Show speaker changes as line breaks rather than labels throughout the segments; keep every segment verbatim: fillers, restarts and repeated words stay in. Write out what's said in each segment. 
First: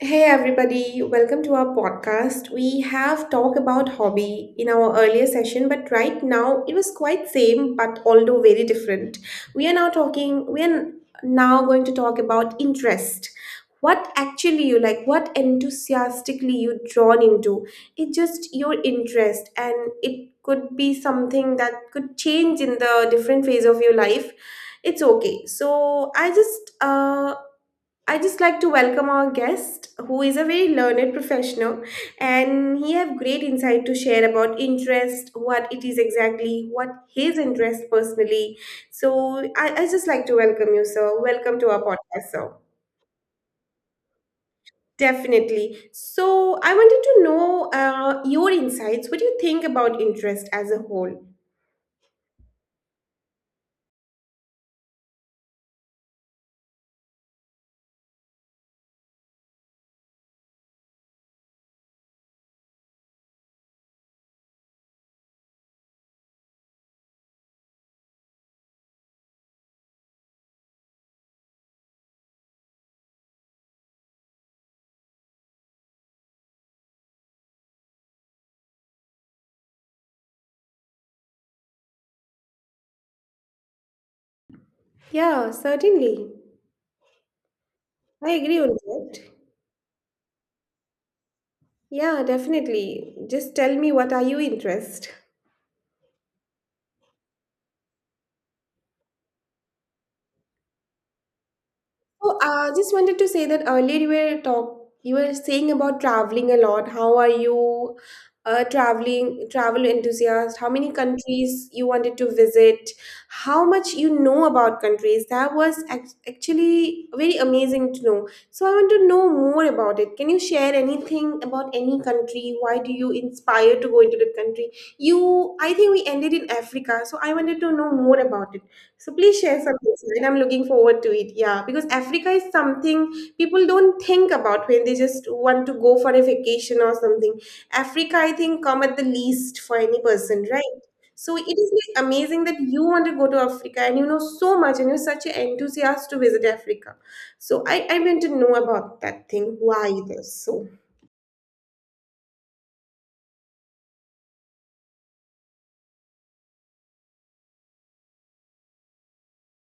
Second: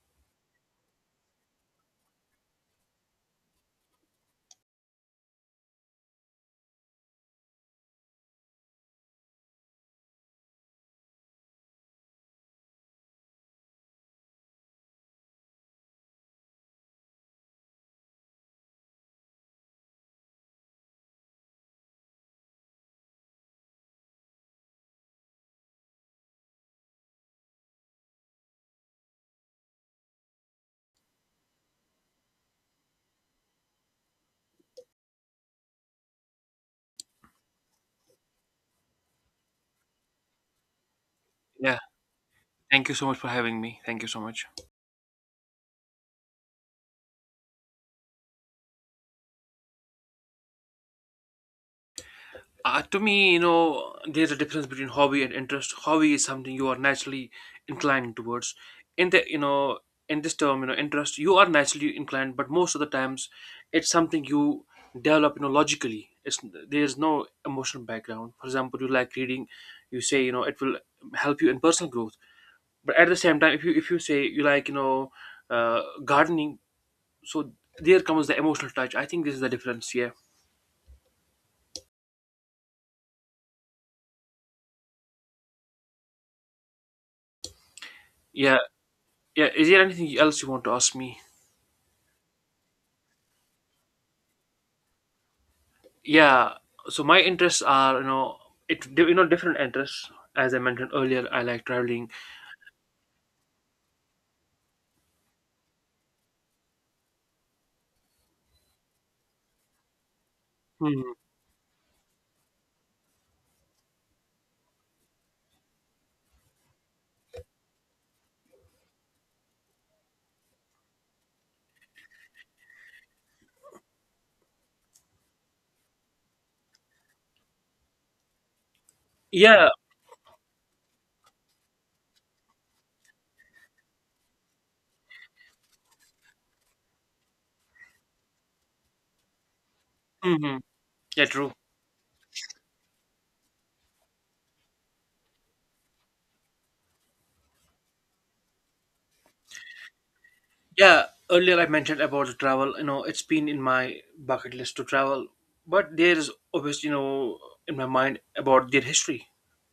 Hey everybody, welcome to our podcast. We have talked about hobby in our earlier session, but right now it was quite same but although very different. We are now talking we are now going to talk about interest. What actually you like, what enthusiastically you drawn into. It's just your interest, and it could be something that could change in the different phase of your life. It's okay. So I just uh I just like to welcome our guest, who is a very learned professional, and he have great insight to share about interest, what it is exactly, what his interest personally. So I, I just like to welcome you, sir. Welcome to
Yeah,
our podcast, sir.
thank you so much for having me. Thank you so much.
Definitely. So I wanted to know uh, your insights. What do you think about interest as a whole?
Uh, to me, you know, there's a difference between hobby and interest. Hobby is something you are naturally inclined towards. In the, you know, in this term, you know, interest, you are naturally inclined, but most of the times, it's something you develop, you know, logically. It's There's no emotional background. For example, you like reading, you say, you know, it will help you in personal growth. But at the same time, if you if you say you like, you know, uh, gardening, so there comes the emotional touch. I think this is the difference. Yeah.
Yeah, certainly. I agree
Yeah,
on that.
yeah, is there anything else you want to ask me?
Yeah, definitely. Just tell me what are you interest?
Yeah, so my interests are, you know, it you know different interests. As I mentioned earlier, I like traveling.
So I just wanted to say that earlier you were talk you were saying about traveling a lot. How are you a traveling travel enthusiast? How many
Mhm.
countries you wanted to visit? How much you know about countries? That was ac- actually very amazing to know. So I want to know more about it. Can you share anything about any country? Why do you inspire to go into that country? You, I think we ended in Africa, so I wanted to know more about it. So please share
Yeah,
some insight. I'm looking forward to it. Yeah, because Africa is something people don't think about when they just want to go for a vacation or something. Africa, I think, come at the least for any person,
hmm,
right?
yeah,
So it
true.
is like amazing that you want to go to Africa and you know so much and you're such an enthusiast to visit Africa. So I, I want to know about that thing. Why this? So
Yeah, earlier I mentioned about the travel. You know, it's been in my bucket list to travel, but there is, obviously, you know, in my mind about their history.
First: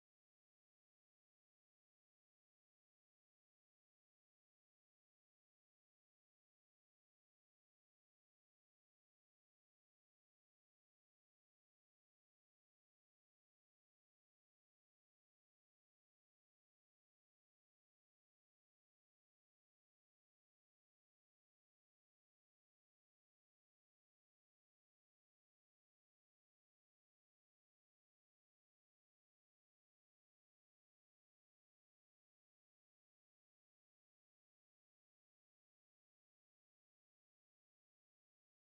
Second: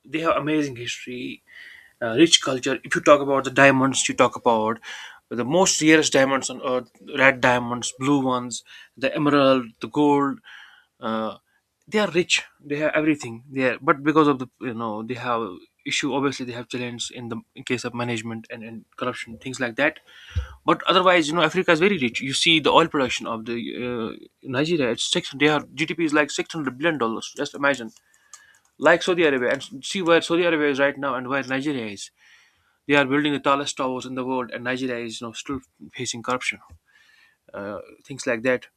They have amazing history, uh, rich culture. If you talk about the diamonds, you talk about the most rarest diamonds on earth, red diamonds, blue ones, the emerald, the gold. Uh, they are rich, they have everything there, but because of the you know, they have issue, obviously they have challenge in the in case of management, and, and corruption, things like that. But otherwise, you know Africa is very rich. You see the oil production of the uh, Nigeria. It's six, they are GDP is like six hundred billion dollars. Just imagine, like Saudi Arabia, and see where Saudi Arabia is right now and where Nigeria is. They are building the tallest towers in the world, and Nigeria is, you know still facing corruption, uh, things like that.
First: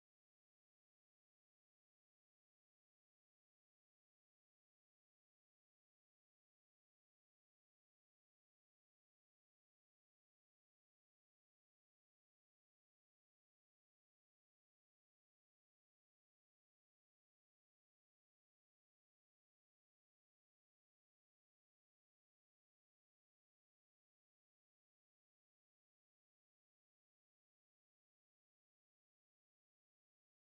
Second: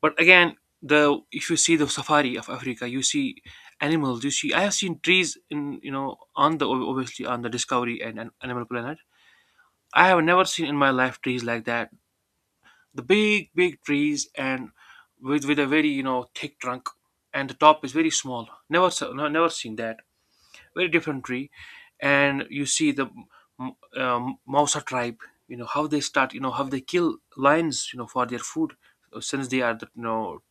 But again, the if you see the safari of Africa, you see animals. You see, I have seen trees, in you know on the, obviously, on the Discovery and, and Animal Planet. I have never seen in my life trees like that. The big big trees, and with with a very, you know thick trunk, and the top is very small. Never, no, never seen that. Very different tree. And you see the m- um, Mausa tribe. You know how they start, you know how they kill lions, you know for their food. So since they are the you know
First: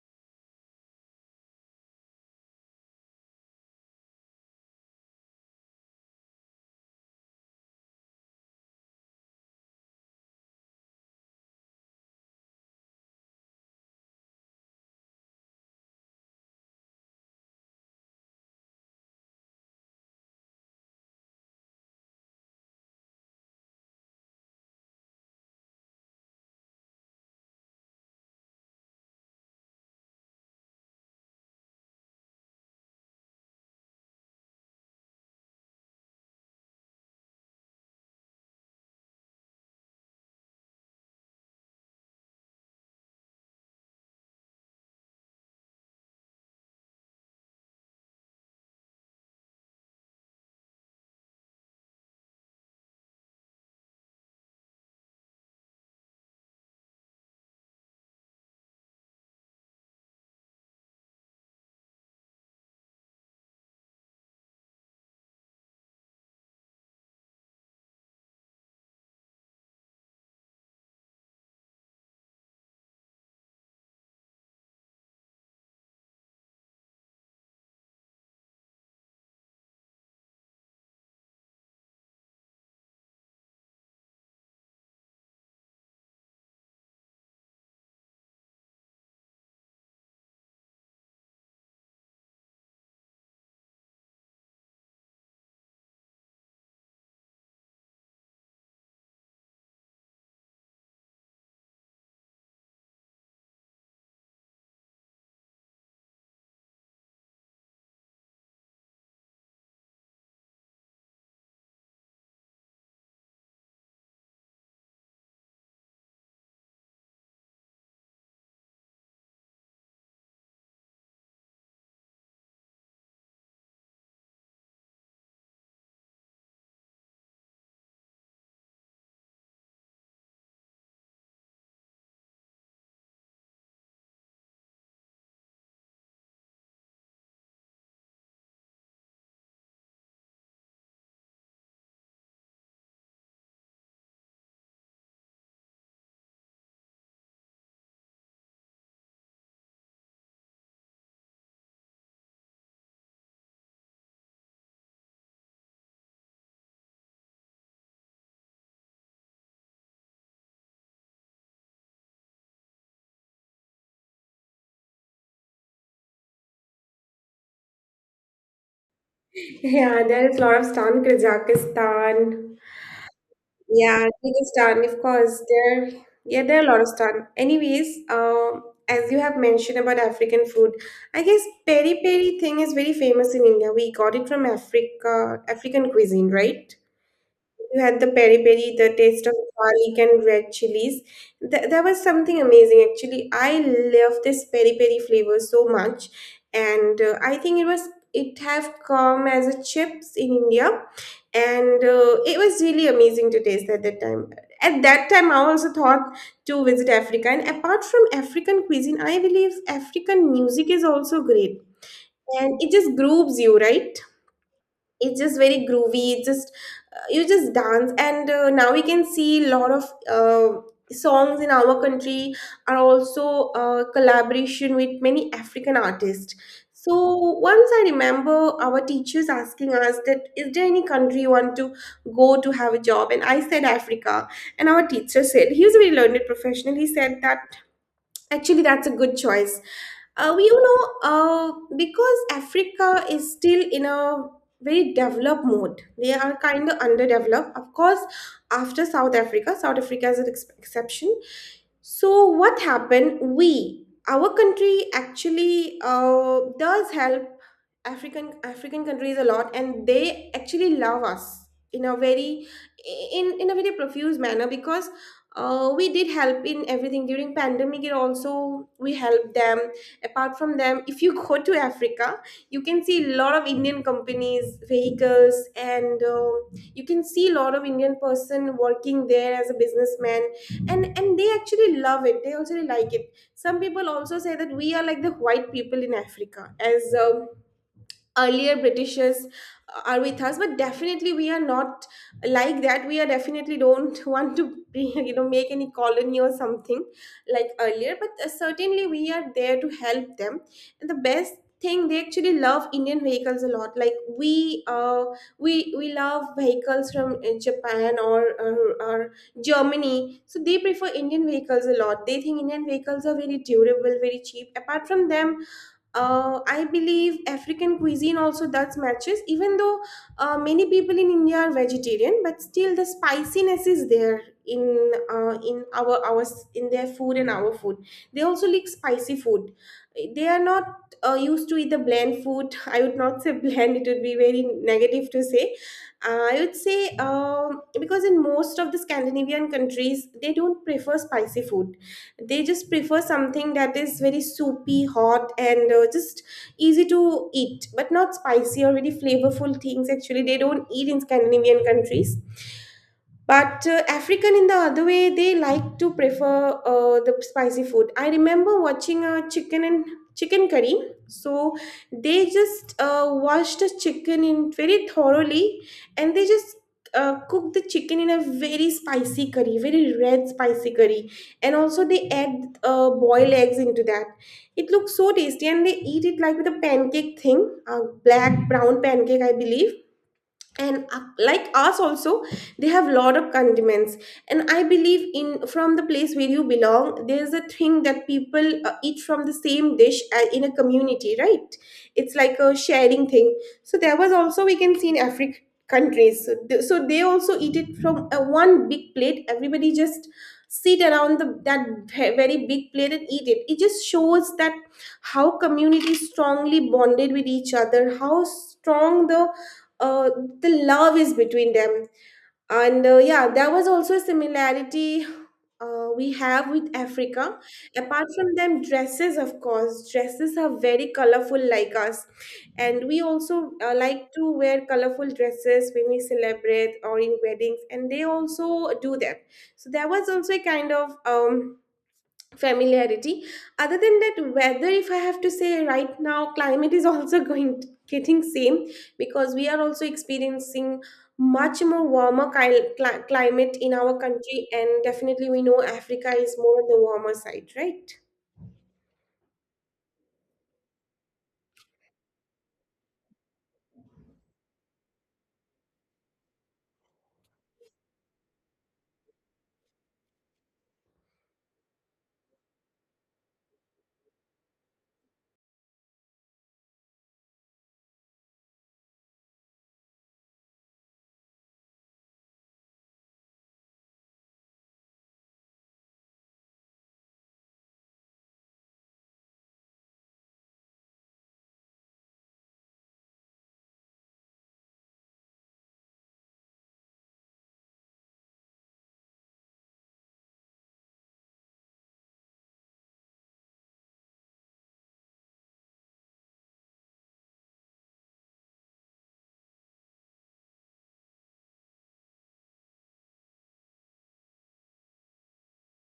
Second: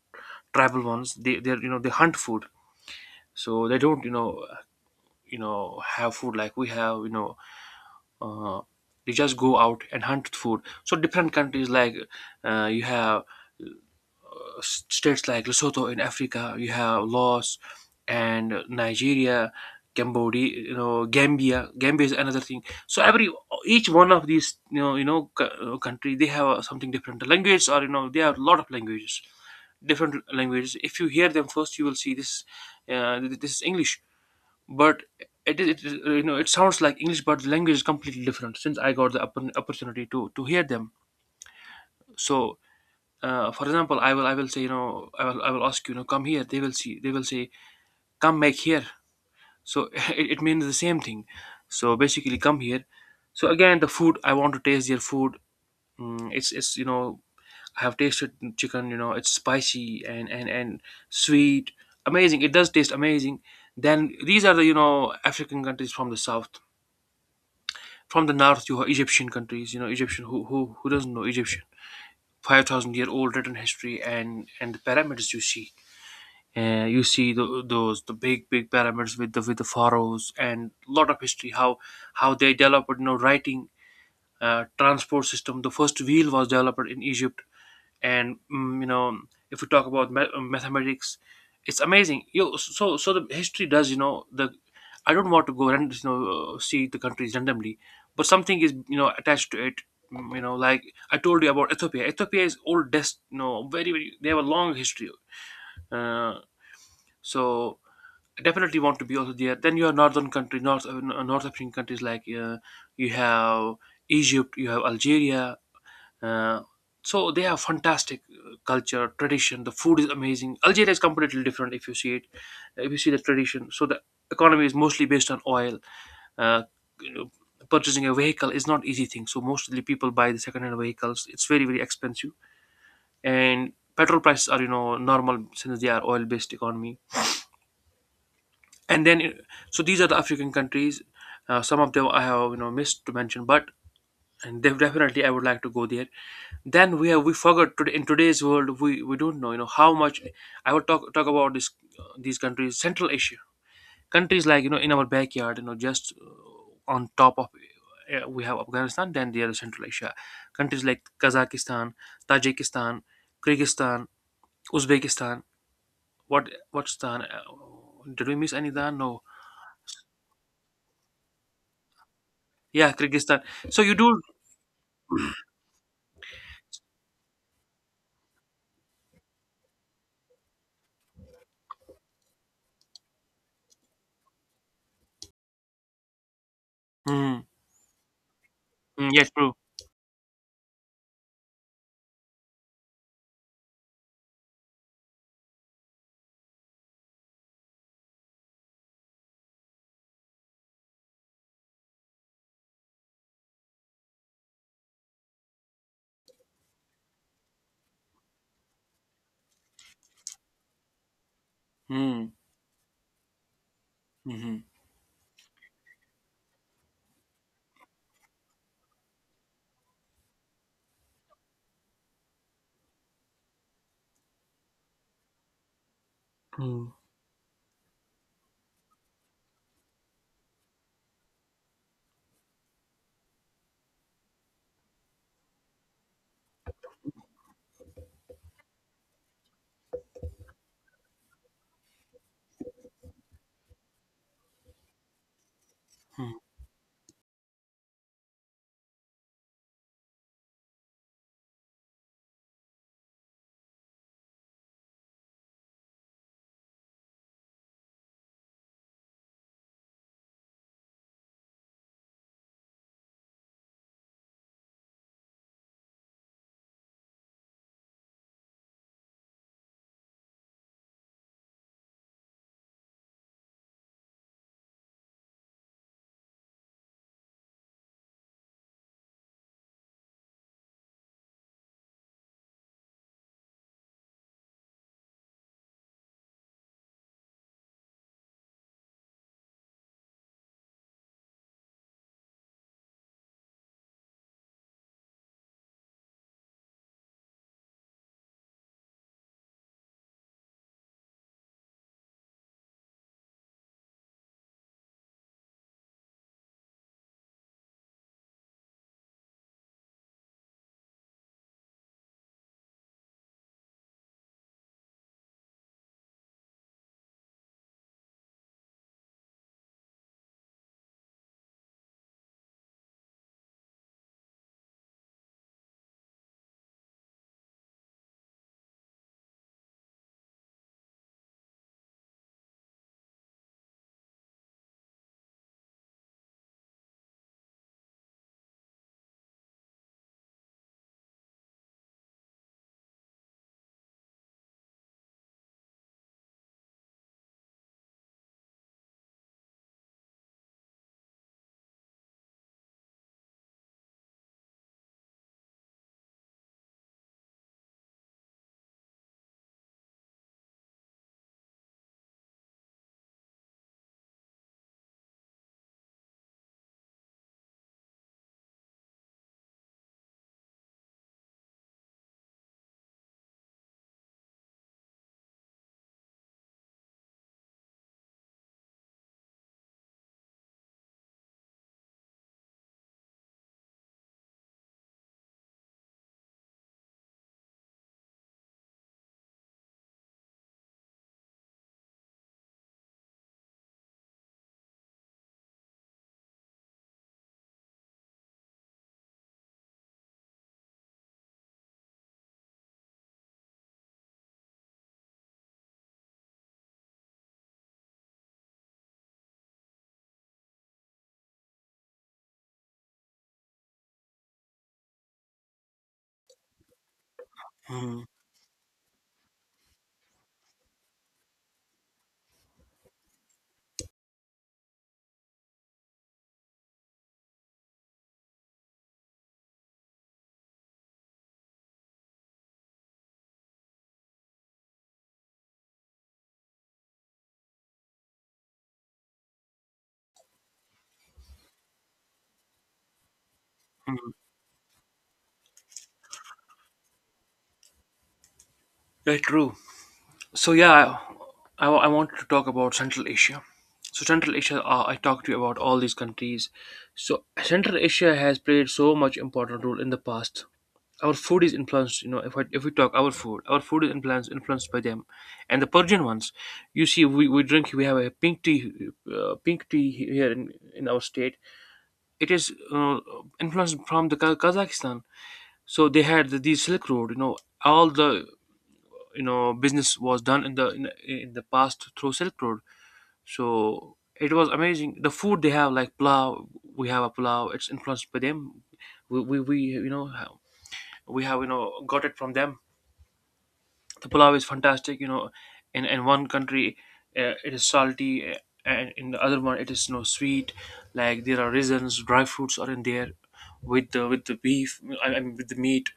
tribal ones, they they you know they hunt food. So they don't, you know you know have food like we have, you know uh, they just go out and hunt food. So different countries, like, uh, you have states like Lesotho in Africa, you have Laos and Nigeria, Cambodia, you know, Gambia. Gambia is another thing. So every each one of these, you know, you know, cou- uh, country, they have, uh, something different. The language, or you know they have a lot of languages, different languages. If you hear them first, you will see this. Uh, th- this is English, but it, is- it is, uh, you know it sounds like English, but the language is completely different. Since I got the oppor- opportunity to to hear them, so uh, for example, i will i will say, you know i will i will ask you, you know come here. They will see they will say, come back here. So it, it means the same thing. So basically, come here. So again, the food, I want to taste their food. mm, it's it's you know I have tasted chicken, you know it's spicy and and and sweet. Amazing. It does taste amazing. Then these are the you know African countries, from the south. From the north, you have Egyptian countries, you know Egyptian. Who who, who doesn't know Egyptian? five thousand year old written history, and and the pyramids, you see. Uh, you see the, those, the big big pyramids, with the with the pharaohs, and a lot of history. How how they developed, you know writing, uh, transport system. The first wheel was developed in Egypt. And, mm, you know if we talk about ma- mathematics, it's amazing. You so so the history does, you know the I don't want to go and, you know see the countries randomly, but something is, you know attached to it. Mm, you know like I told you about Ethiopia, ethiopia is oldest, you know very very, they have a long history. uh, so definitely want to be also there. Then you have northern countries, North uh, North African countries, like, uh, you have Egypt, you have Algeria. Uh, so they have fantastic, uh, culture, tradition. The food is amazing. Algeria is completely different if you see it, if you see the tradition. So the economy is mostly based on oil. Uh, you know, Purchasing a vehicle is not easy thing. So mostly people buy the second-hand vehicles. It's very very expensive, and petrol prices are, you know normal, since they are oil-based economy. And then, it- so these are the African countries. Uh, some of them I have, you know missed to mention, but and def- definitely I would like to go there. Then we have, we forgot today. In today's world, we we don't know, you know how much I would talk talk about this. Uh, these countries, Central Asia countries, like, you know in our backyard, you know just, uh, on top of, uh, we have Afghanistan. Then there is Central Asia, countries like Kazakhstan, Tajikistan, Kyrgyzstan, Uzbekistan. what what's Stan? Uh, did we miss any there? No.
yeah, there is a lot of stuff in Kazakhstan,
Yeah, Kyrgyzstan. So you
Yeah,
do.
Kyrgyzstan, of course. There, yeah, there are a lot of stan. Anyways, um, as you have mentioned about African food, I guess peri peri thing is very famous in India. We got it from Africa, African cuisine, right?
Mm,
You had the peri peri, the
mm, yeah,
taste of
true.
garlic and red chilies. Th- that was something amazing, actually. I love this peri peri flavor so much, and uh, I think it was it have come as a chips in India, and uh, it was really amazing to taste at that time. At that time, I also thought to visit Africa, and apart from African cuisine, I believe African music is also great,
Mm,
and it just grooves you, right?
mm-hmm.
It's just very groovy. It just You just dance, and uh, now we can see a lot of uh, songs in our country are also uh, collaboration with many African artists.
Mm,
So once I remember our teachers asking us that is there any country you want to go to have a job, and I said Africa. And our teacher said, he was a very learned professional, he said that actually, that's a good choice. Uh, you know, uh, because Africa is still in a very developed mode. They
mm,
are kind of underdeveloped. Of course, after South Africa, South Africa is an ex- exception. So what happened? We, our country, actually uh, does help African African countries a lot, and they actually love us in a very in in a very profuse manner, because uh, we did help in everything. During pandemic it also we helped them. Apart from them, if you go to Africa, you can see a lot of Indian companies, vehicles, and uh, you can see a lot of Indian person working there as a businessman. And and they actually love it, they also really like it. Some people also say that we are like the white people in Africa, as uh, earlier Britishers uh, are with us, but definitely we are not like that. We are definitely don't want to be, you know, make any colony or something like earlier, but uh, certainly we are there to help them. And the best thing, they actually love Indian vehicles a lot. Like we uh we we love vehicles from uh, Japan, or, or or Germany, so they prefer Indian vehicles a lot. They think Indian vehicles are very durable, very cheap. Apart from them, uh, I believe African cuisine also does matches, even though uh, many people in India are vegetarian, but still the spiciness is there in uh, in our our in their food and our food. They also like spicy food. They are not uh, used to eat the bland food. I would not say bland; it would be very negative to say. Uh, I would say um Because in most of the Scandinavian countries, they don't prefer spicy food. They just prefer something that is very soupy, hot, and uh, just easy to eat, but not spicy or very flavorful things. Actually, they don't eat in Scandinavian countries. But uh, African, in the other way, they like to prefer uh, the spicy food. I remember watching a chicken and chicken curry. So they just uh, washed the chicken in very thoroughly, and they just uh, cook the chicken in a very spicy curry, very red spicy curry, and also they add uh, boiled eggs into that. It looks so tasty, and they eat it like with a pancake thing, a black brown pancake, I believe. And uh, like us also, they have lot of condiments. And I believe in from the place where you belong, there's a thing that people uh, eat from the same dish uh, in a community, right? It's like a sharing thing. So there was also we can see in Africa countries. So they, so they also eat it from uh, one big plate. Everybody just sit around the, that ve- very big plate and eat it. It just shows that how communities strongly bonded with each other, how strong the uh, the love is between them. And uh, yeah, there was also a similarity uh, we have with Africa.
mm,
Apart from them, dresses, of course, dresses are very colorful like us, and we also uh, like to wear colorful dresses when we celebrate or in weddings, and they also do that. So there was also a kind of um, familiarity. Other than that, weather, if I have to say, right now climate is also going getting same, because we are also experiencing much more warmer cli- cli- climate in our
mm.
country. And definitely we know Africa is more on the warmer side, right?
Yeah, true. So yeah, I, I, I want to talk about Central Asia. So Central Asia, uh, I talked to you about all these countries. So Central Asia has played so much important role in the past. Our food is influenced, you know, if, I, if we talk our food, our food is influenced influenced by them, and the Persian ones. You see, we, we drink, we have a pink tea, uh, pink tea here in, in our state, it is, uh, influenced from the Ka- Kazakhstan. So they had the, the Silk Road. You know, all the, you know business was done in the in, in the past through Silk Road. So it was amazing. The food they have, like plow. We have a plow. It's influenced by them. We we, we you know ha- we have, you know got it from them. The pulao is fantastic, you know in in one country, uh, it is salty, uh, and in the other one it is, you know sweet. Like there are raisins, dry fruits are in there, with the with the beef, i, I mean with the meat.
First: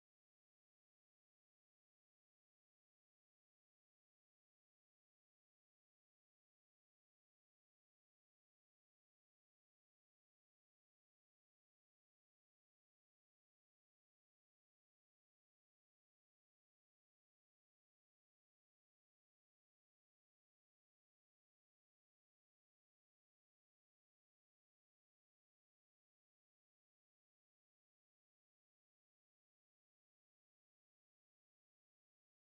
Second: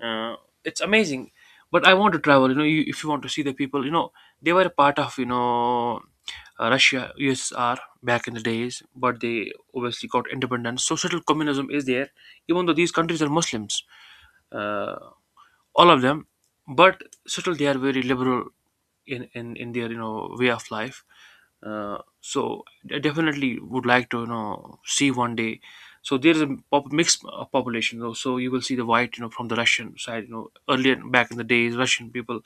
uh, it's amazing. But I want to travel. You know you, if you want to see the people, you know they were a part of, you know uh, Russia, USSR, back in the days, but they obviously got independence, so subtle communism is there, even though these countries are Muslims. Uh, all of them. But still they are very liberal in in, in their, you know way of life. Uh, so I definitely would like to, you know see one day. So there is a pop- mixed, uh, population though. So you will see the white, you know from the Russian side, you know earlier, back in the days, Russian people,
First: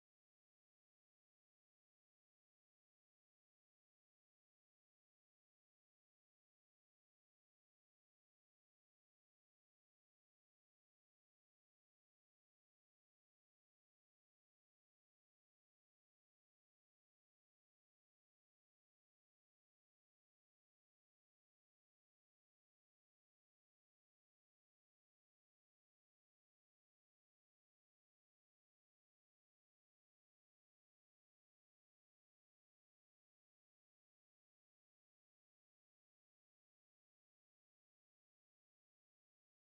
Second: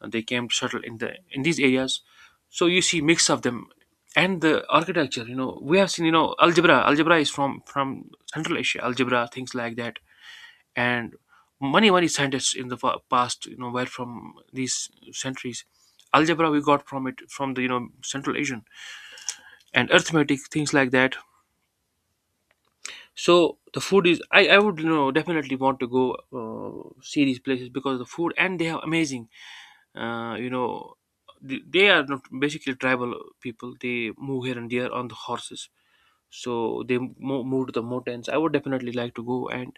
uh, they came to settle in the in these areas. So you see mix of them. And the architecture, you know we have seen, you know algebra algebra is from from Central Asia, algebra, things like that. And many many scientists in the fa- past, you know were from these centuries. Algebra we got from it, from the, you know Central Asian, and arithmetic, things like that. So the food is, i i would, you know definitely want to go, uh, see these places because the food, and they have amazing, uh, you know th- they are not basically tribal people. They move here and there on the horses. So they mo- move to the mountains. I would definitely like to go and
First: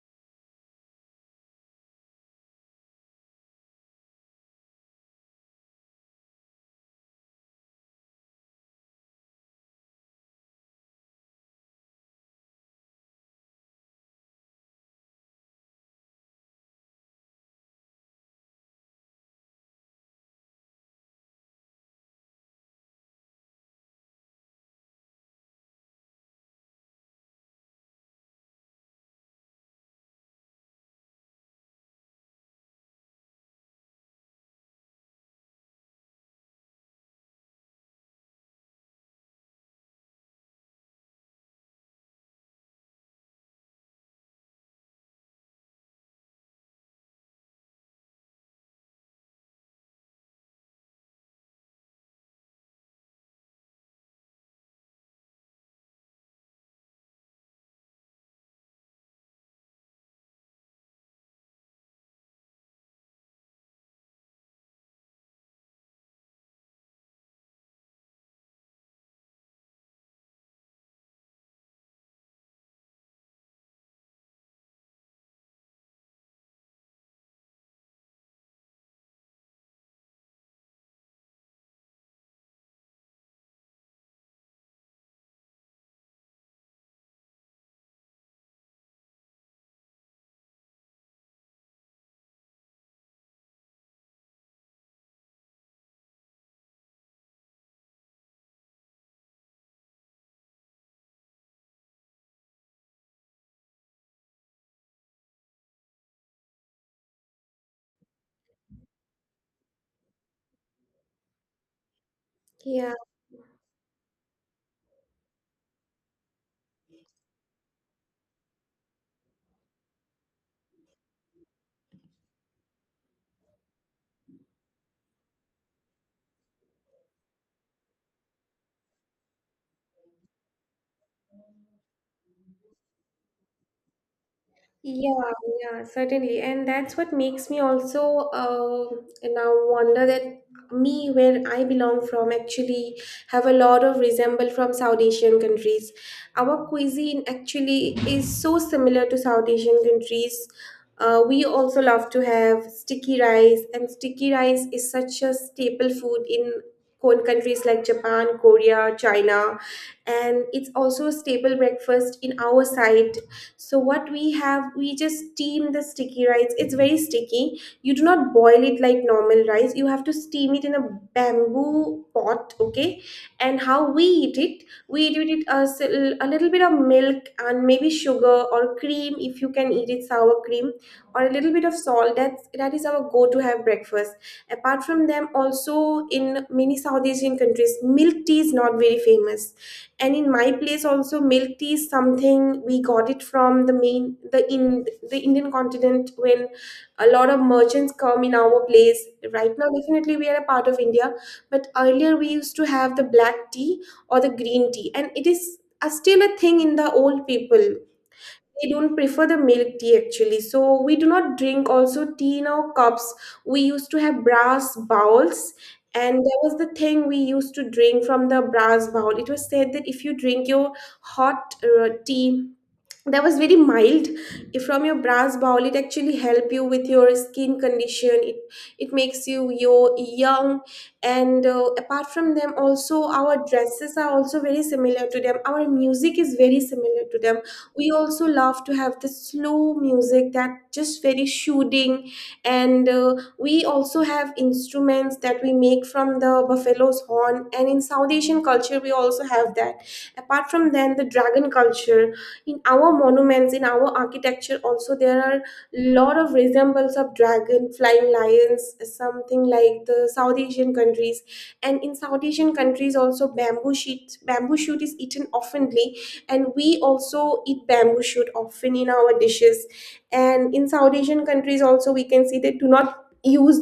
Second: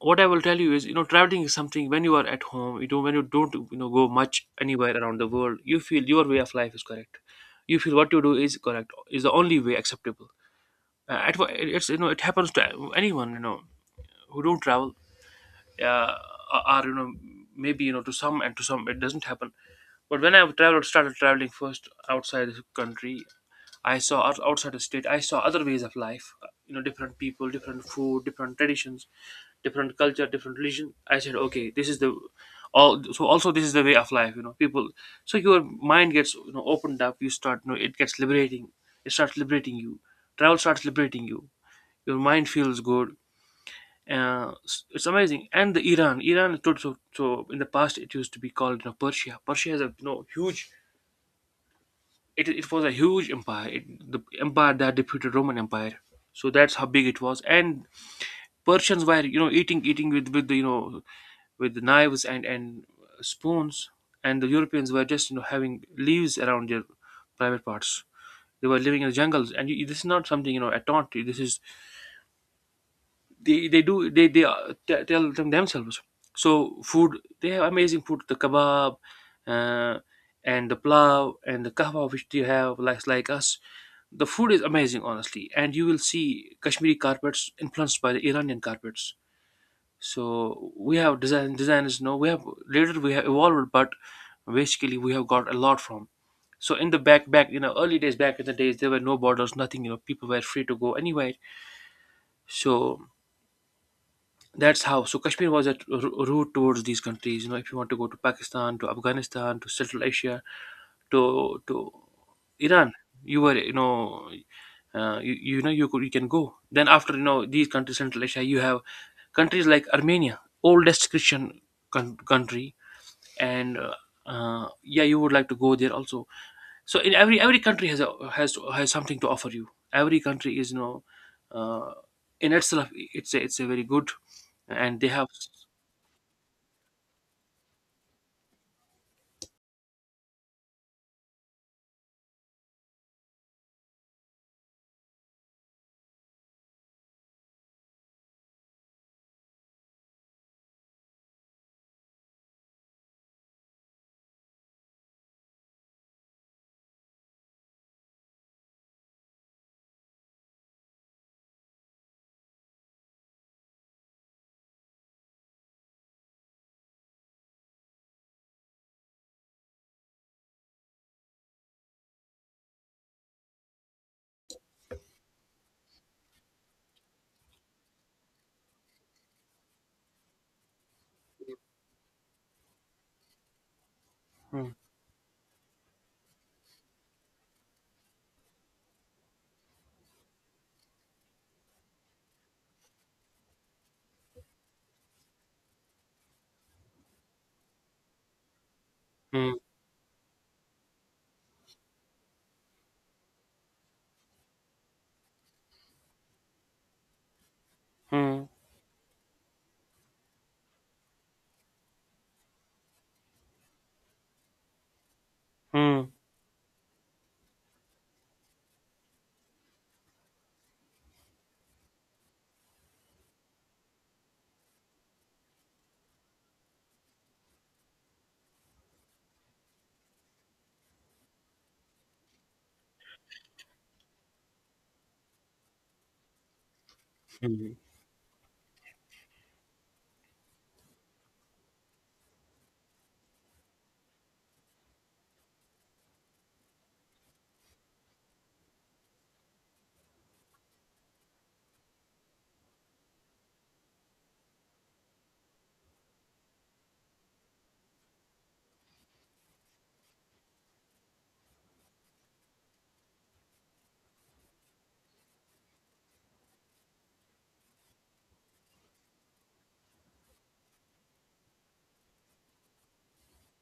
what I will tell you is, you know, traveling is something. When you are at home, you don't. When you don't, you know, go much anywhere around the world, you feel your way of life is correct. You feel what you do is correct, is the only way acceptable. Uh, at, wha- it- it's, you know, It happens to anyone, you know, who don't travel, uh, or, or, you know, maybe, you know, to some, and to some it doesn't happen. But when I traveled, started traveling first outside the country, I saw out- outside the state. I saw other ways of life. Uh, You know, different people, different food, different traditions, different culture, different religion. I said, okay, this is the all. So also, this is the way of life. You know, people. So your mind gets you know opened up. You start. You know, it gets liberating. It starts liberating you. Travel starts liberating you. Your mind feels good. Uh, s- it's amazing. And the Iran, Iran is tot- so so in the past it used to be called you know Persia. Persia has a you know huge it, it was a huge empire it, the empire that defeated Roman Empire, so that's how big it was. And Persians were you know eating eating with with the, you know with the knives and and spoons, and the Europeans were just you know having leaves around their private parts. They were living in the jungles. And you, this is not something you know a taunt. This is, they they do they they uh, t- tell them themselves So food, they have amazing food: the kebab, uh, and the plow and the kahwa, which they have like like us. The food is amazing, honestly. And you will see Kashmiri carpets influenced by the Iranian carpets. So we have design designers no we have later, we have evolved, but basically we have got a lot from. So in the back back you know early days, back in the days there were no borders, nothing. You know people were free to go anywhere. So that's how. So Kashmir was a r- route towards these countries. You know, if you want to go to Pakistan, to Afghanistan, to Central Asia, to to
Yeah.
Iran, you were you know, uh, you, you know you could, you can go. Then after you know these countries, Central Asia, you have countries like Armenia, oldest Christian con- country, and uh, uh, yeah, you would like to go there also. So in every every country has a, has has something to offer you. Every country is you know, uh, in itself, it's a, it's a very good, and they have.
Yeah, yeah, certainly. And that's what makes me also uh, now wonder that me, where I belong from, actually have a lot of resemble from South Asian countries. Our cuisine actually is so similar to South Asian countries. Uh, we also love to have sticky rice, and sticky rice is such a staple food in co- countries like Japan, Korea, China, and it's also a staple breakfast in our side. So what we have, we just steam the sticky rice. It's very sticky, you do not boil it like normal rice. You have to steam it in a bamboo pot, okay? And how we eat it, we eat with it a, s- a little bit of milk and maybe sugar or cream, if you can eat it sour cream, or a little bit of salt. That's that is our go to have breakfast.
Hmm.
Apart from them, also in many South Asian countries, milk tea is not very famous. And in my place also, milk tea is something we got it from the main, the in the Indian continent, when a lot of merchants come in our place.
Hmm.
Right now, definitely we are a part of India, but earlier we used to have the black tea or the green tea, and it is a, still a thing in the old people.
Hmm.
We don't prefer the milk tea, actually. So we do not drink also tea in our cups. We used to have brass bowls,
Hmm.
and that was the thing. We used to drink from the brass bowl. It was said that if you drink your hot uh, tea, that was very mild, if from your brass bowl, it actually help you with your skin condition. it it makes you you young. And uh, apart from them, also our dresses are also very similar to them. Our music is very similar to them.
Hmm.
We also love to have the slow music, that just very soothing. And uh, we also have instruments that we make from the buffalo's horn, and in South Asian culture we also have that. Apart from then, the dragon culture, in our monuments, in our architecture also, there are lot of resemblance of dragon, flying lions, something like the South Asian countries. And in South Asian countries also, bamboo sheet bamboo shoot is eaten oftenly, and we also eat bamboo shoot often in our dishes. And in South Asian countries also, we can see they do not use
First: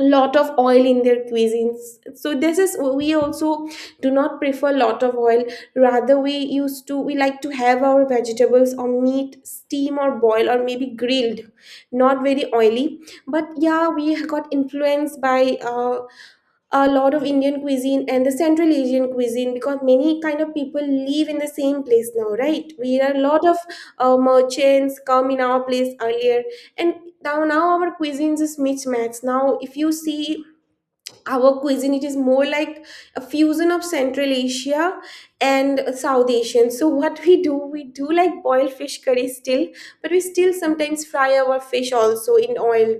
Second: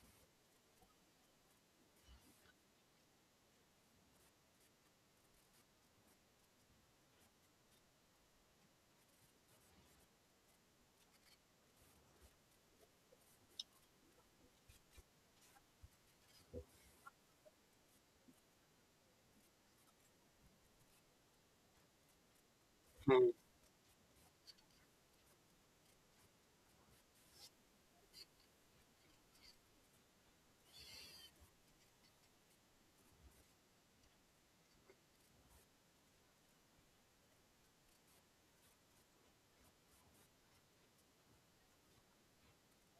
lot of oil in their cuisines, so this is we also do not prefer lot of oil. Rather, we used to we like to have our vegetables or meat steam or boil or maybe grilled, not very oily. But yeah, we got influenced by uh, a lot of Indian cuisine and the Central Asian cuisine, because many kind of people live in the same place now, right? We are a
Hmm.
lot of uh, merchants come in our place earlier, and now now our cuisines is mismatched. Now, if you see our cuisine, it is more like a fusion of Central Asia and South Asian. So what we do we do like boiled fish curry still, but we still sometimes fry our fish also in oil.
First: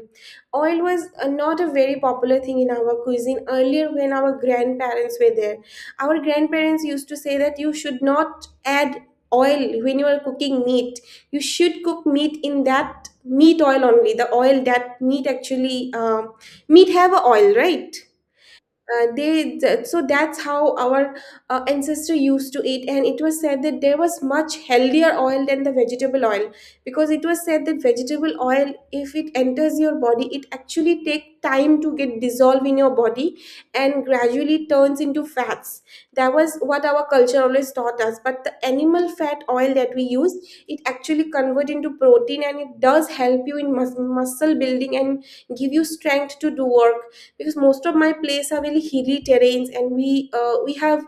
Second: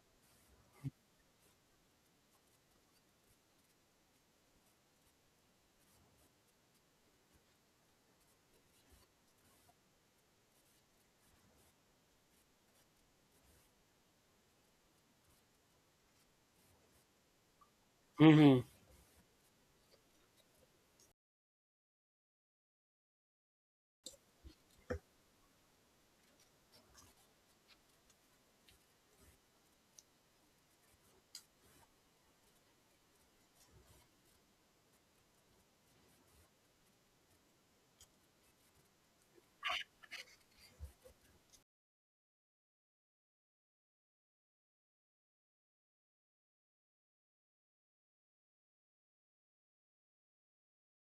Oil was uh, not a very popular thing in our cuisine earlier when our grandparents were there. Our grandparents used to say that you should not add oil when you are cooking meat. You should cook meat in that meat oil only, the oil that meat actually um meat have a oil, right?
Hmm.
Uh, they that- so that's how our uh, ancestor used to eat, and it was said that there was much healthier oil than the vegetable oil, because it was said that vegetable oil, if it enters your body, it actually take time to get dissolved in your body and gradually turns into fats. That was what our culture always taught us. But the animal fat oil that we use, it actually convert into protein, and it does help you in mus- muscle building and give you strength to do work. Because most of my place are very hilly terrains, and we uh, we have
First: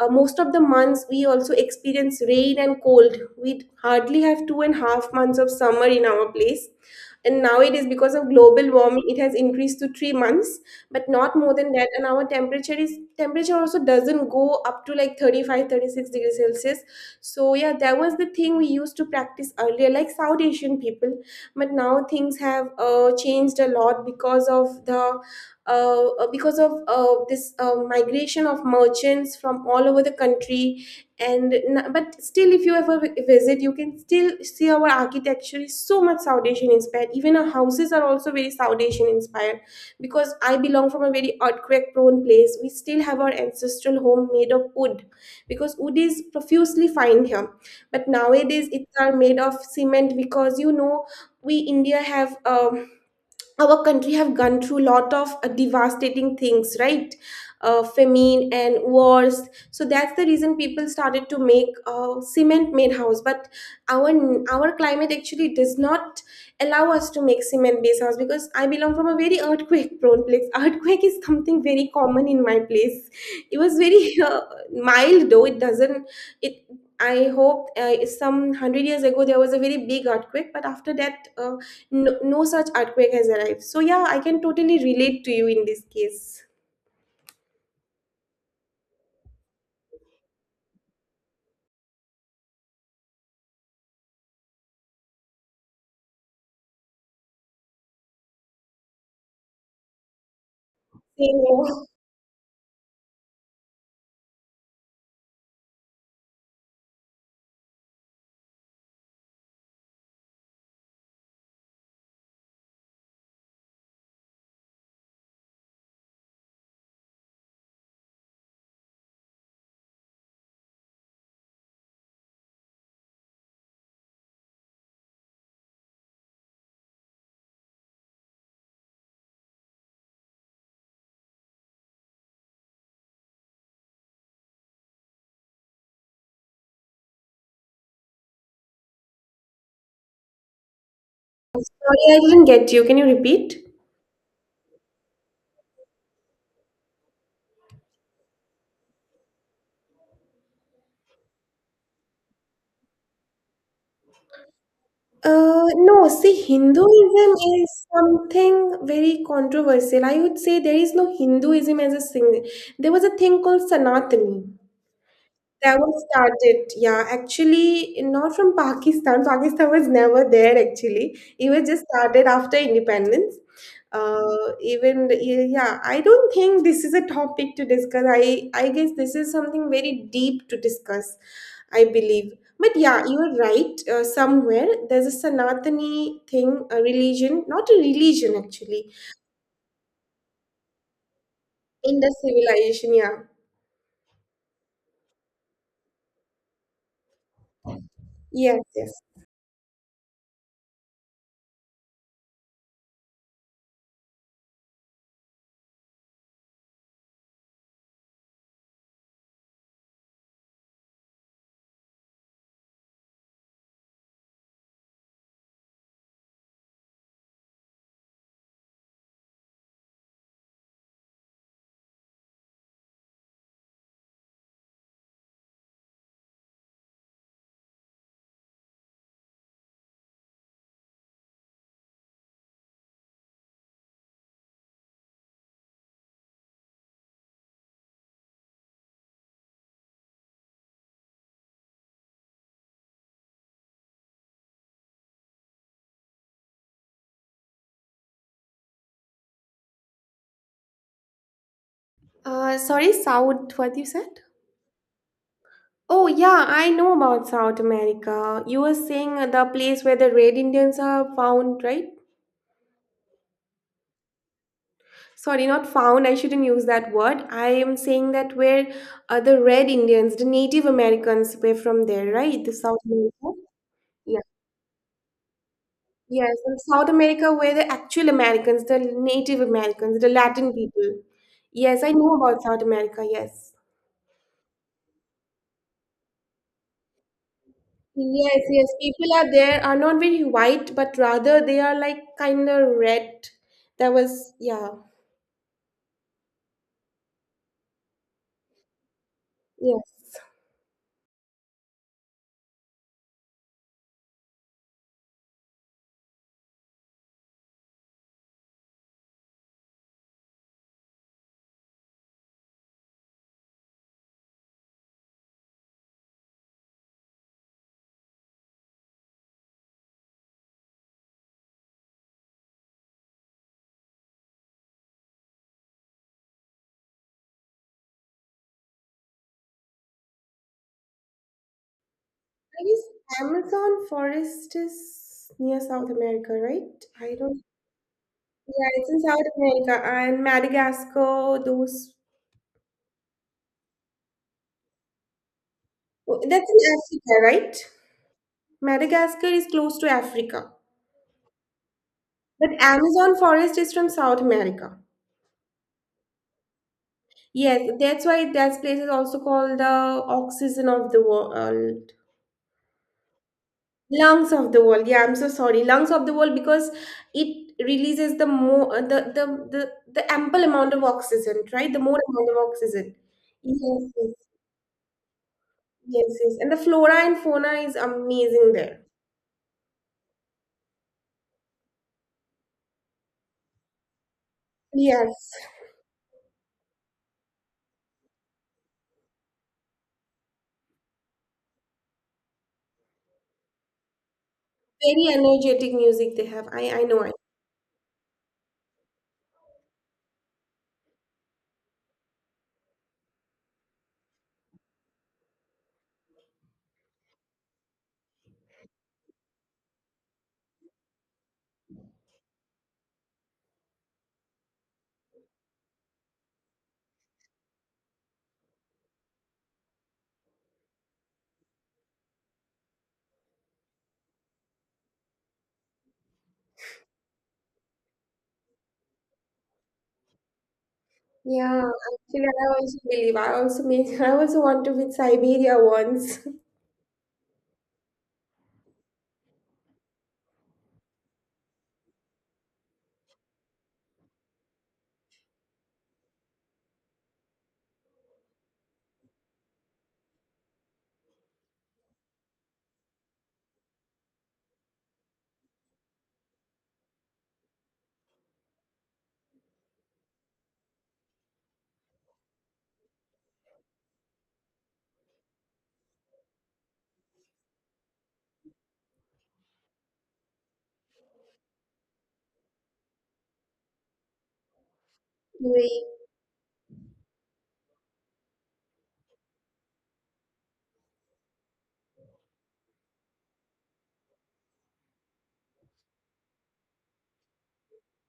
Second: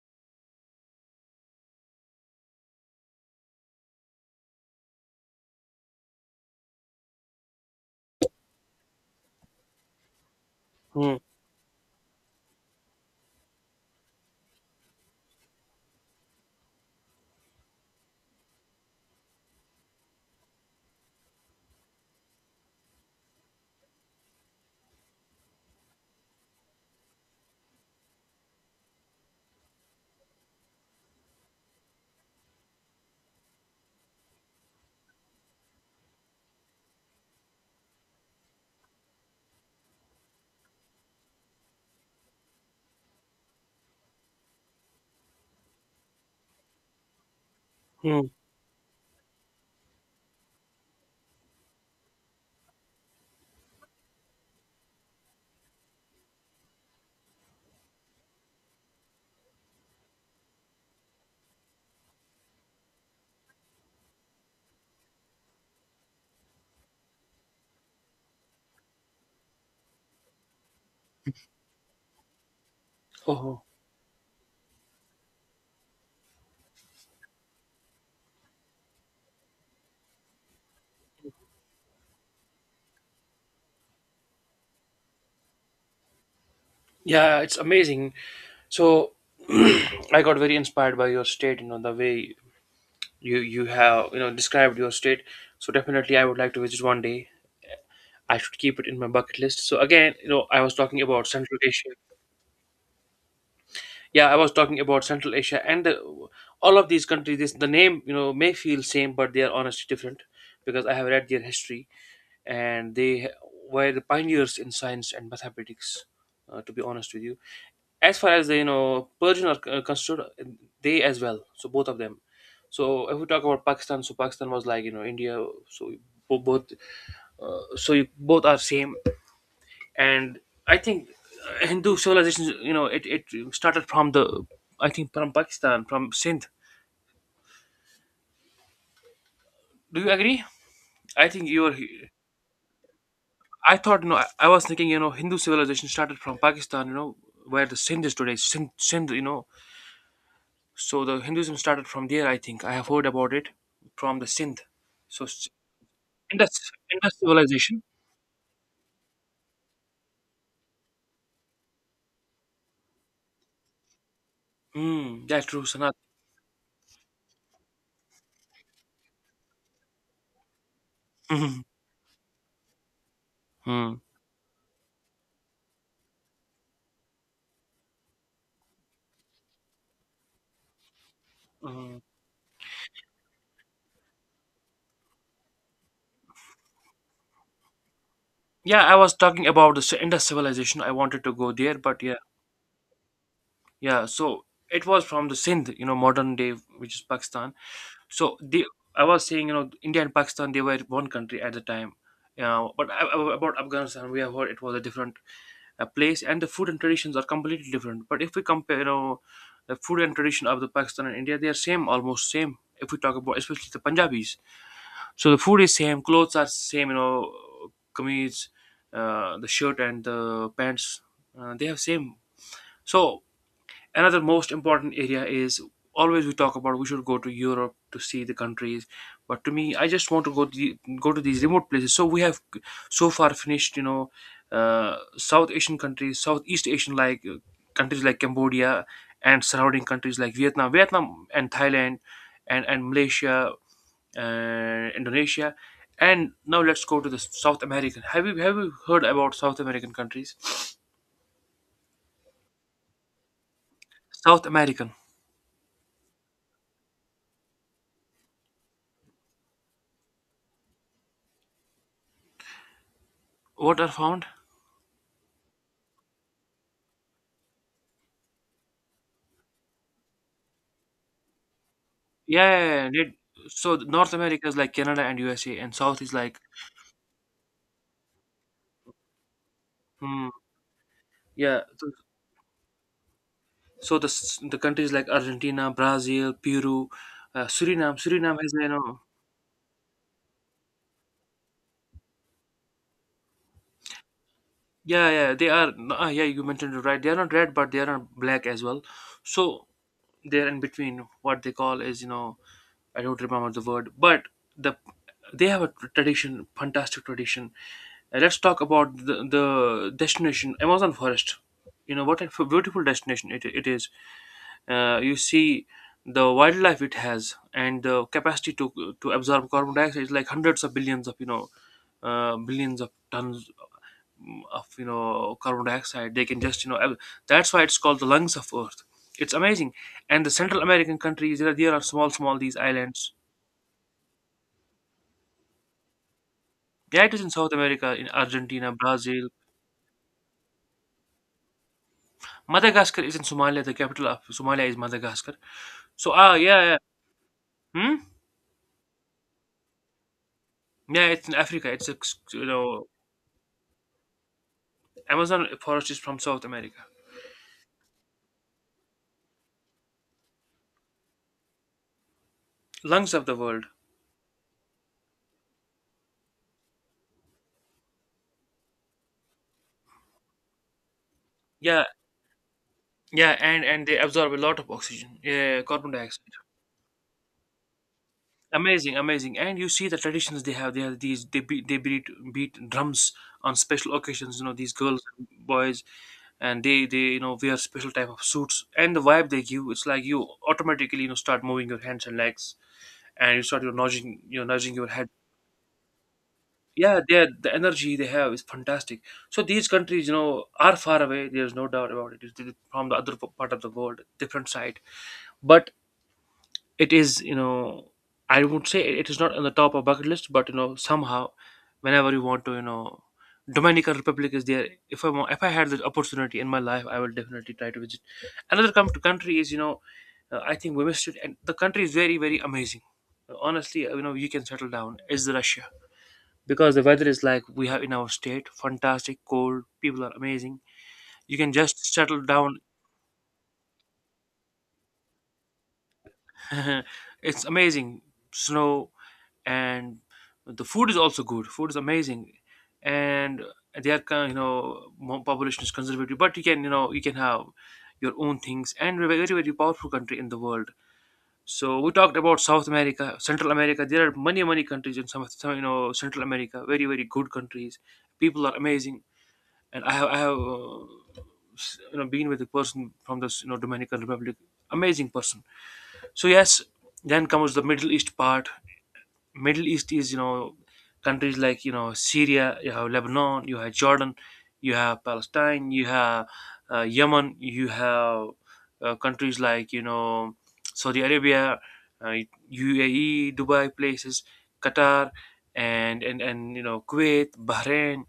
uh, most of the months we also experience rain and cold. We hardly have two and a half months of summer in our place, and now it is because of global warming, it has increased to three months, but
Hmm.
not more than that. And our temperature is temperature also doesn't go up to like thirty-five, thirty-six degrees celsius. So yeah, that was the thing we used to practice earlier, like South Asian people. But now things have uh, changed a lot because of the uh, uh, because of uh, this uh, migration of merchants from all over the country. And n- but still, if you ever vi- visit, you can still see our architecture is so much South Asian inspired. Even our houses are also very South Asian inspired, because I belong from a very earthquake prone place. We still have our ancestral home made of wood, because wood is profusely fine here. But
Hmm.
nowadays it's are made of cement, because you know, we India have um, our country have gone through lot of uh, devastating things, right? Uh, famine and wars. So that's the reason people started to make uh, cement made house. But our our climate actually does not allow us to make cement based house, because I belong from a very earthquake prone place. Earthquake is something very common in my place. It
Oh,
was very uh, mild though. It doesn't it I hope uh, some one hundred years ago there was a very big earthquake, but after that uh, no, no such earthquake has arrived. So yeah, I can totally relate to you in this case.
yeah, it's amazing. So I got very inspired by your state, you know, the way you you have, you know, described your state. So definitely I would like to visit one day. I should keep it in my bucket list. So again, you know, I was talking about
Same
Central
here.
Asia. Yeah, I was talking about Central Asia and the, all of these countries. This, the name, you know, may feel same, but they are honestly different because I have read their history. And they were the pioneers in science and mathematics. Uh, to be honest with you, as far as the you know Persian are uh, considered, uh, they as well. So both of them. So if we talk about Pakistan, so Pakistan was like you know India. So bo- both, so you, both are same. And I think uh, Hindu civilization, you know, it, it started from the, I think from Pakistan, from Sindh. Do you agree? I think you are.
Sorry, I didn't get you. Can you repeat?
I thought, you know, I, I was thinking, you know, Hindu civilization started from Pakistan, you know, where the Sindh is today, Sindh, Sindh, you know. So the Hinduism started from there, I think. I have heard about it from the Sindh. So s-.
Uh, no, see,
Indus, Indus
Hinduism
civilization.
is something very controversial. I would say there is no Hinduism as a thing. There was a thing called Sanatani.
Mm, yeah, true,
That
Sanat.
was started, yeah, actually not from Pakistan. Pakistan was never there actually. It
Mhm.
was just started after independence.
Mm.
Uh, even yeah, I don't think this is a topic to discuss. I I guess this is something very deep to discuss. I
Mm.
believe. But yeah, you're right. Uh, somewhere there's a Sanatani thing, a religion, not a religion actually,
Yeah, I was talking about the Ci- Indus civilization. I wanted to go there,
in
but
the
yeah,
civilization. Yeah.
yeah. So it was from the Sindh, you know, modern day, which is Pakistan. So
Yes.
they,
Yes.
I was saying, you know, India and Pakistan, they were one country at the time. Uh, but a- a- about Afghanistan, we have heard it was a different uh, place, and the food and traditions are completely different. But if we compare, you know, the food and tradition of the Pakistan and India, they are same, almost same. If we talk about, especially the Punjabis, so the food is same, clothes are same, you know, kameez, uh, the shirt and the pants, uh, they have same. So another most important area is, always we talk about we should go to Europe to see the countries, but to me, I just want to go to the, go to these remote places. So we have so far finished, you know, uh, South Asian countries, Southeast Asian, like uh, countries like Cambodia and surrounding countries like Vietnam, Vietnam and Thailand, and and Malaysia, uh, Indonesia, and now let's go to the South American. Have you have you heard about South American countries?
Uh, sorry, South. What you said?
South American,
Oh, yeah, I know about South America. You were saying the place where the red Indians are found, right?
what are found?
Sorry, not found. I shouldn't use that word. I am saying that where uh, the red Indians, the Native Americans, were from there, right? The South
Yeah, did,
America.
so the North
Yeah.
America is like Canada and U S A, and South is
Yes,
like
and South America where the actual Americans, the Native Americans, the
hmm,
Latin people.
yeah.
Yes,
So,
I know about South America. Yes.
so the s- the countries like Argentina, Brazil, Peru, uh, Suriname. Suriname
Yes,
has
yes.
you know.
People are there are not very white, but rather they are like kind of red. That was, yeah.
Yeah, yeah, they are. Uh, yeah, you mentioned it right. They are not red, but they are not black as well. So
Yes.
they're in between. What they call is, you know, I don't remember the word, but the, they have a tradition, fantastic tradition. Uh, let's talk about the, the destination, Amazon forest. You know what a f- beautiful destination it, it is. Uh, you see the wildlife it has, and the capacity to to absorb carbon dioxide is like hundreds of billions of you know uh, billions of tons, mm, of you know carbon dioxide they can just you know ab-. That's why it's called the lungs of earth. It's amazing. And the Central American countries, there are, there are small small these
I
islands.
guess Amazon forest is near South America, right?
Yeah, it
I
is in
don't.
South America, in
Yeah,
Argentina,
it's in South
Brazil.
America and Madagascar. Those,
Madagascar is in Somalia. The capital of Somalia is Madagascar. So
oh,
ah,
that's
yeah, yeah.
in Africa, right?
Hmm?
Madagascar is close to Africa,
Yeah, it's in Africa. It's a, you
but
know.
Amazon forest is from South America.
Amazon forest is from South America.
Yes, that's why that place is also called the oxygen of the world.
Lungs of the world.
Lungs of the world. Yeah, I'm so sorry, lungs of the world, because it releases the more uh, the, the the the ample amount of oxygen, right? The
Yeah.
more amount of oxygen.
Yeah, and
Yes,
and they
yes.
absorb a lot of oxygen, yeah, carbon
Yes,
dioxide.
yes, and the flora and fauna is amazing there.
Amazing, amazing. And you see the traditions they have, they have these, they beat they beat beat drums on special occasions, you know, these girls and
Yes,
boys, and they they you know wear special type of suits, and the vibe they give, it's like you automatically you know start moving your hands and legs, and you start you know, nudging you know nudging your
very
head.
energetic music they have. I i know
Yeah,
I,
they are-, the energy they have is fantastic. So these countries, you know, are far away, there's no doubt about it. It's from the other part of the world, different side. But it is, you know, I would say it is not on the top of bucket list, but you know, somehow, whenever you want to, you know, Dominican Republic is there. If I want, if I had the opportunity in my life, I will definitely try to visit. Another com- country is, you know, uh, I think we missed it, and the country is very very amazing, honestly. Uh, you know, you can settle down, is Russia, because the weather is like we have in our state, fantastic cold, people are amazing. You can
yeah.
just settle
Actually, I
down.
also believe, I also mean, I also want to visit Siberia once.
It's amazing. Snow, and the food is also good. Food is amazing, and they are kind, you know, more population is conservative, but you can, you know, you can have your own things, and we're a very very powerful country in the world. So we talked about South America, Central America. There are many many countries in some, some you know Central America, very very good countries. People are amazing, and I have I have. Uh, s- you know, been with a person from this you know Dominican Republic, amazing person. So yes, then comes the Middle East part. Middle East is, you know, countries like you know Syria, you have Lebanon, you have Jordan, you have Palestine,
We.
you have uh, Yemen, you have uh, countries like you know Saudi Arabia, uh, U A E, Dubai places, Qatar, and and and you know Kuwait, Bahrain.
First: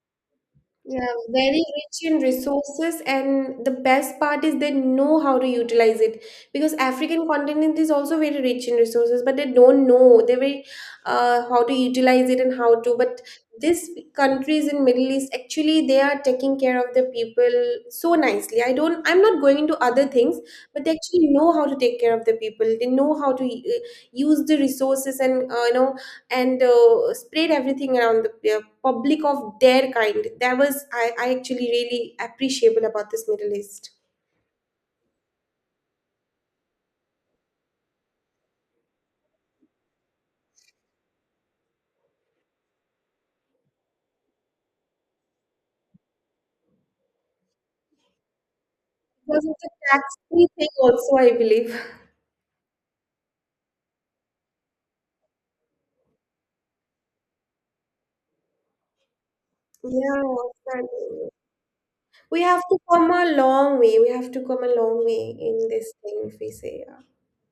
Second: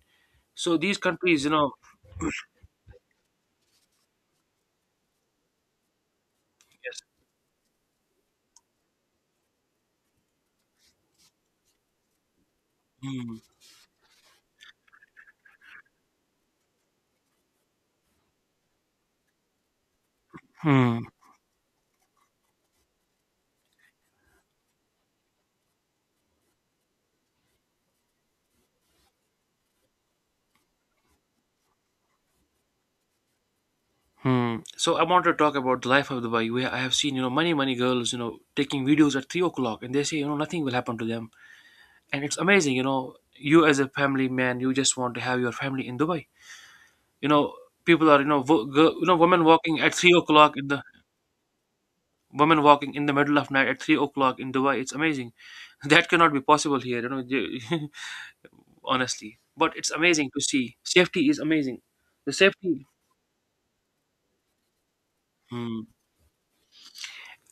So these
Yeah,
countries, you
very
know.
rich in resources, and the best part is they know how to utilize it, because
Yes.
African continent is also very rich in resources, but they don't know, they very uh, how to utilize it and how to. But
Hmm.
these countries in Middle East, actually they are taking care of the people so nicely. I don't. I'm not going into other things, but they
Hmm.
actually know how to take care of the people. They know how to uh, use the resources and uh, you know, and uh, spread everything around the, yeah, public of their kind. That was I, I actually really appreciable about this Middle East.
Hmm. So I want to talk about the life of Dubai, where I have seen, you know, many, many girls, you know, taking videos at three o'clock, and they say, you know, nothing will happen to them. And it's amazing, you know, you as a family man, you just want to have your family in Dubai, you know. People are, you know, wo- girl, you know, women
Because of the
walking at three
tax-free
o'clock in
thing
the,
also, I believe.
women walking in the middle of night at three o'clock in Dubai. It's amazing. That cannot be possible here, you know, you-. Honestly, but it's
Yeah,
amazing to see, safety
exactly.
is amazing. The
We have to
safety.
come a long way. We have to come a long way in
Hmm.
this thing, if we say. Yeah.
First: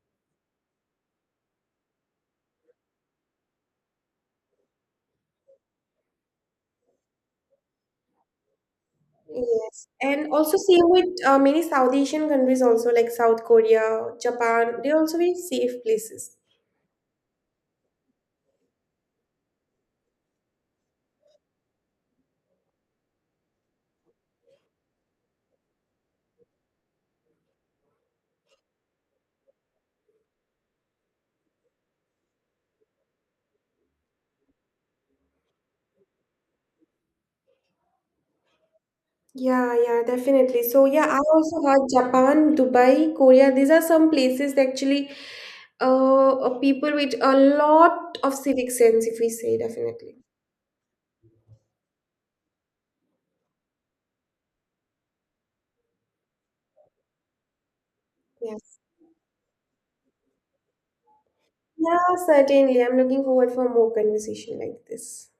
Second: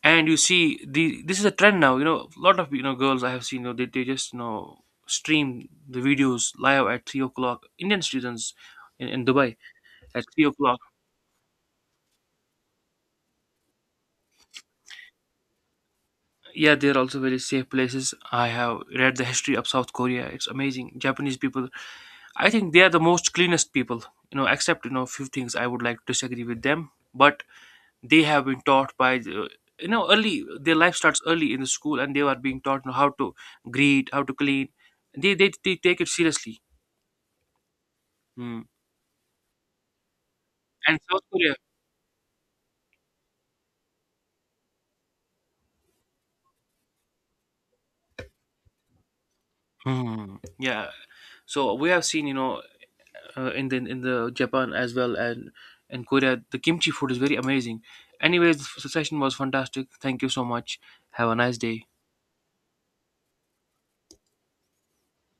And you see, the this is a trend now, you know, a lot of, you know, girls I have seen, you know, they, they just you know stream the videos live at three o'clock, Indian students in, in Dubai
Yes,
at
and
three
also
o'clock
same with uh, many South Asian countries also like South Korea, Japan. They're also very safe places.
Yeah, they're also very safe places. I have read the history of South Korea. It's amazing. Japanese people, I think they are the most cleanest people, you know, except, you know, a few things I would like to disagree with them. But they have been taught by, the, you know, early, their life starts early in the school, and they are being taught, you know, how to greet, how to clean. They, they, they take it seriously. Hmm.
Yeah, yeah, definitely. So
And
yeah, I
South Korea.
also heard Japan, Dubai, Korea. These are some places that actually, uh, uh, people with a lot of civic sense, if we say, definitely.
Hmm. Yeah. So we have seen, you know, uh, in the in the Japan as well, and and Korea. The kimchi food is very amazing. Anyways,
Yes.
the session was fantastic. Thank you so much. Have a nice day.
Yeah, certainly. I'm looking forward for more conversation like this.